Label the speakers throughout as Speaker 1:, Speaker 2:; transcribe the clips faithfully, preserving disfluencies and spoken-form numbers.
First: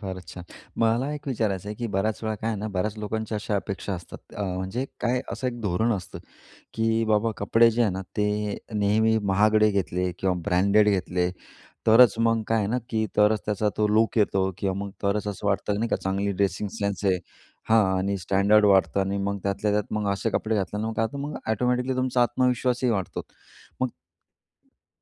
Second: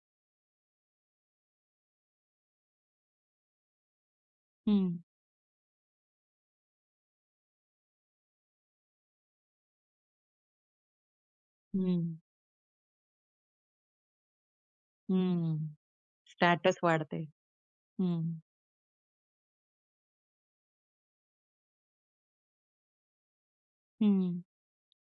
Speaker 1: फारच छान. मला एक विचारायचं आहे की बऱ्याच वेळा काय आहे ना, बऱ्याच लोकांच्या अशा अपेक्षा असतात अ, म्हणजे
Speaker 2: हं.
Speaker 1: काय असं एक धोरण असतं. की बाबा कपडे जे आहे ना, ते नेहमी महागडे घेतले किंवा ब्रँडेड घेतले,
Speaker 2: हं.
Speaker 1: तरच मग काय आहे ना, की तरच त्याचा तो लूक येतो किंवा मग तरच असं
Speaker 2: हं.
Speaker 1: वाटतं नाही का, चांगली ड्रेसिंग
Speaker 2: स्टेटस
Speaker 1: सेन्स
Speaker 2: वाढते.
Speaker 1: आहे. हां. आणि
Speaker 2: हं.
Speaker 1: स्टँडर्ड वाढतं आणि मग त्यातल्या त्यात मग असे कपडे घातल्यानं मग काय होतं मग एटोमॅटिकली तुमचा आत्मविश्वासही वाढतो मग
Speaker 2: हं.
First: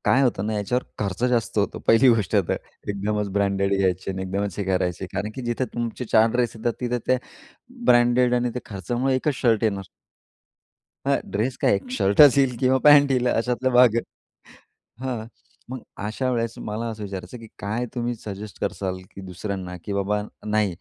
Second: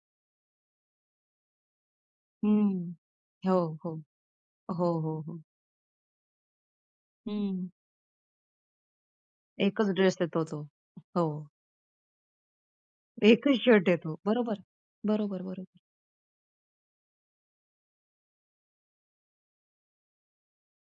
Speaker 1: काय होतं ना, याच्यावर खर्च जास्त होतो पहिली गोष्ट तर.
Speaker 2: हं.
Speaker 1: एकदमच
Speaker 2: हो,
Speaker 1: ब्रँडेड
Speaker 2: हो.
Speaker 1: घ्यायचे आणि एकदमच हे
Speaker 2: हो,
Speaker 1: करायचे.
Speaker 2: हो,
Speaker 1: कारण
Speaker 2: हो.
Speaker 1: की जिथे तुमचे चार ड्रेस येतात तिथं ते
Speaker 2: हं.
Speaker 1: ब्रँडेड आणि त्या खर्चामुळे एक च शर्ट येणार.
Speaker 2: एकच ड्रेस येतो तो,
Speaker 1: हां,
Speaker 2: हो.
Speaker 1: ड्रेस काय एक शर्टच येईल किंवा पॅण्ट येईल
Speaker 2: एकच
Speaker 1: अशातला
Speaker 2: शर्ट
Speaker 1: भाग आहे.
Speaker 2: येतो बरोबर.
Speaker 1: हां,
Speaker 2: बरोबर, बरोबर.
Speaker 1: मग अशा वेळेस मला असं विचारायचं की काय तुम्ही सजेस्ट कराल की दुसऱ्यांना की बाबा नाही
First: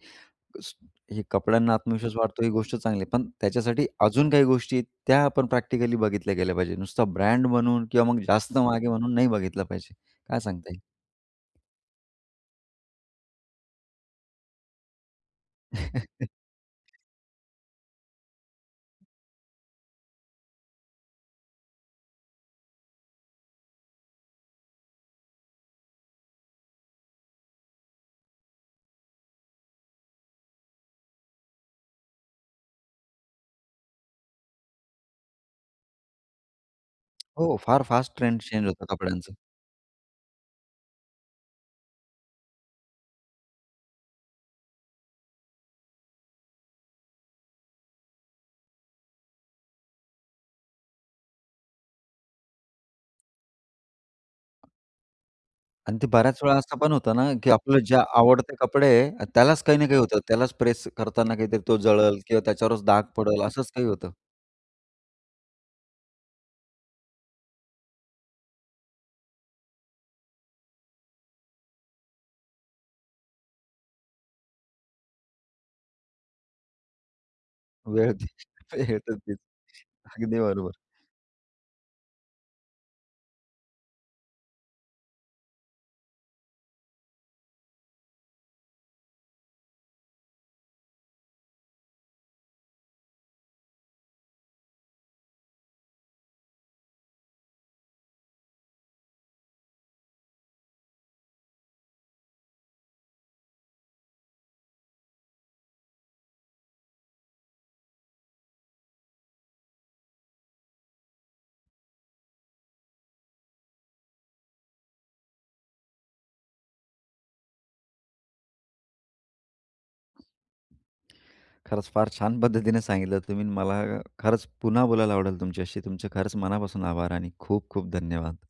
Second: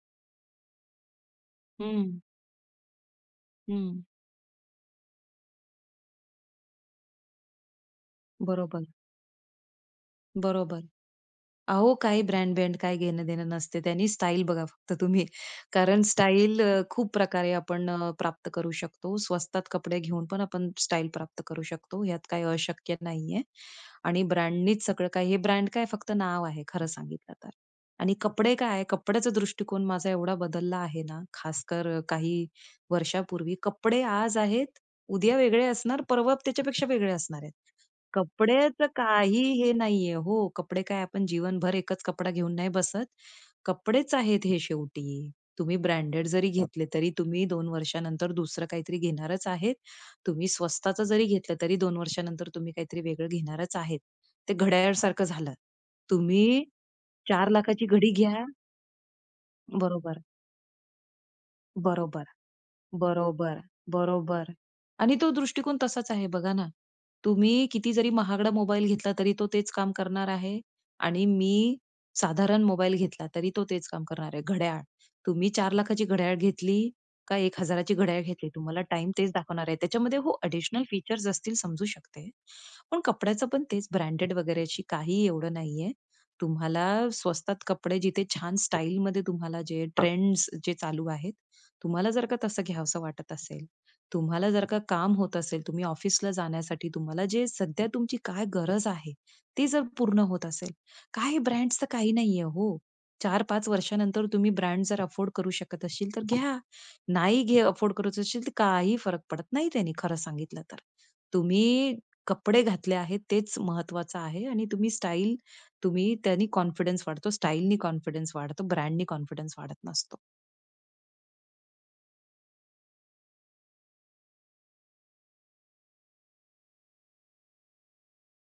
Speaker 1: स हे कपड्यांना आत्मविश्वास
Speaker 2: हं.
Speaker 1: वाढतो ही गोष्ट चांगली आहे, पण त्याच्यासाठी
Speaker 2: हं.
Speaker 1: अजून काही गोष्टी, त्या आपण प्रॅक्टिकली बघितल्या गेल्या पाहिजे. नुसता ब्रँड म्हणून किंवा मग जास्त महाग
Speaker 2: बरोबर.
Speaker 1: आहे म्हणून नाही बघितलं पाहिजे. काय सांगता येईल?
Speaker 2: बरोबर. अहो काही ब्रँड-बँड काही घेणं देणं नसते त्यानी स्टाईल बघा फक्त तुम्ही कारण स्टाईल अ, खूप प्रकारे आपण अ, प्राप्त करू शकतो. स्वस्तात कपडे घेऊन पण आपण स्टाईल प्राप्त करू शकतो ह्यात काही अशक्य नाहीये आणि ब्रँडनीच सगळं काही हे ब्रँड काय फक्त नाव आहे खरं सांगितलं तर. आणि कपडे काय कपड्याचा दृष्टीकोन माझा एवढा बदलला आहे ना, खासकर अ, काही वर्षापूर्वी कपडे आज आहेत, उद्या वेगळे असणार, परवा त्याच्यापेक्षा वेगळे असणार आहेत.
Speaker 1: हो फार फास्ट ट्रेंड चेंज होतं
Speaker 2: कपड्याचं
Speaker 1: कपड्यांचं.
Speaker 2: काही हे नाहीये हो कपडे काय आपण जीवनभर एकच कपडा घेऊन नाही बसत. कपडेच आहेत हे शेवटी. तुम्ही ब्रँडेड जरी घेतले तरी तुम्ही दोन वर्षानंतर दुसरं काहीतरी घेणारच आहेत. तुम्ही स्वस्ताचं जरी घेतलं तरी दोन वर्षानंतर तुम्ही काहीतरी वेगळं घेणारच आहेत. ते घड्याळसारखं झालं.
Speaker 1: आणि ते बऱ्याच वेळा
Speaker 2: तुम्ही
Speaker 1: असं पण होतं ना,
Speaker 2: चार
Speaker 1: की
Speaker 2: लाखा
Speaker 1: आपलं
Speaker 2: ची
Speaker 1: जे
Speaker 2: घडी घ्या
Speaker 1: आवडते कपडे आहे, त्यालाच काही ना, काही होतं.
Speaker 2: बरोबर.
Speaker 1: त्यालाच प्रेस करतांना काहीतरी तो जळेल
Speaker 2: बरोबर.
Speaker 1: किंवा त्याच्यावरच डाग पडेल
Speaker 2: बरोबर,
Speaker 1: असंच काही होतं.
Speaker 2: बरोबर. आणि तो दृष्टिकोन तसाच आहे बघा ना. तुम्ही किती जरी महागडा मोबाईल घेतला तरी तो तेच काम करणार आहे आणि मी साधारण मोबाईल घेतला तरी तो तेच काम करणार आहे. घड्याळ तुम्ही चार लाखा ची घड्याळ घेतली का एक हजारा ची
Speaker 1: वेळ
Speaker 2: घड्याळ
Speaker 1: तीच
Speaker 2: घेतली तुम्हाला
Speaker 1: वेळ
Speaker 2: टाईम
Speaker 1: तर
Speaker 2: तेच
Speaker 1: तीच
Speaker 2: दाखवणार आहे त्याच्यामध्ये, हो
Speaker 1: अगदी बरोबर.
Speaker 2: ॲडिशनल फीचर्स असतील समजू शकते. पण कपड्याचं पण तेच ब्रँडेड वगैरे अशी काही एवढं नाहीये. तुम्हाला स्वस्तात कपडे जिथे छान स्टाईलमध्ये तुम्हाला जे ट्रेंड्स जे चालू आहेत तुम्हाला जर का तसं, घ्यावसं वाटत असेल तुम्हाला जर का काम होत असेल तुम्ही ऑफिसला जाण्यासाठी तुम्हाला जे सध्या तुमची काय गरज आहे. ती जर पूर्ण होत असेल काही ब्रँड्सच काही नाहीये हो. चार पाच वर्षानंतर तुम्ही ब्रँड जर अफोर्ड करू शकत असशील तर घ्या. नाही घे अफोर्ड कर असशील तर काही फरक पडत नाही त्यांनी खरं सांगितलं तर. तुम्ही कपडे घातले आहेत तेच महत्वाचं आहे आणि तुम्ही स्टाईल तुम्ही त्यांनी कॉन्फिडन्स वाढतो स्टाईलनी कॉन्फिडन्स वाढतो ब्रँडनी कॉन्फिडन्स वाढत नसतो.
Speaker 1: खरंच फार छान पद्धतीने सांगितलं तुम्ही मला खरंच पुन्हा बोलायला आवडेल तुमच्याशी. तुमचे खरंच मनापासून आभार आणि खूप, खूप धन्यवाद.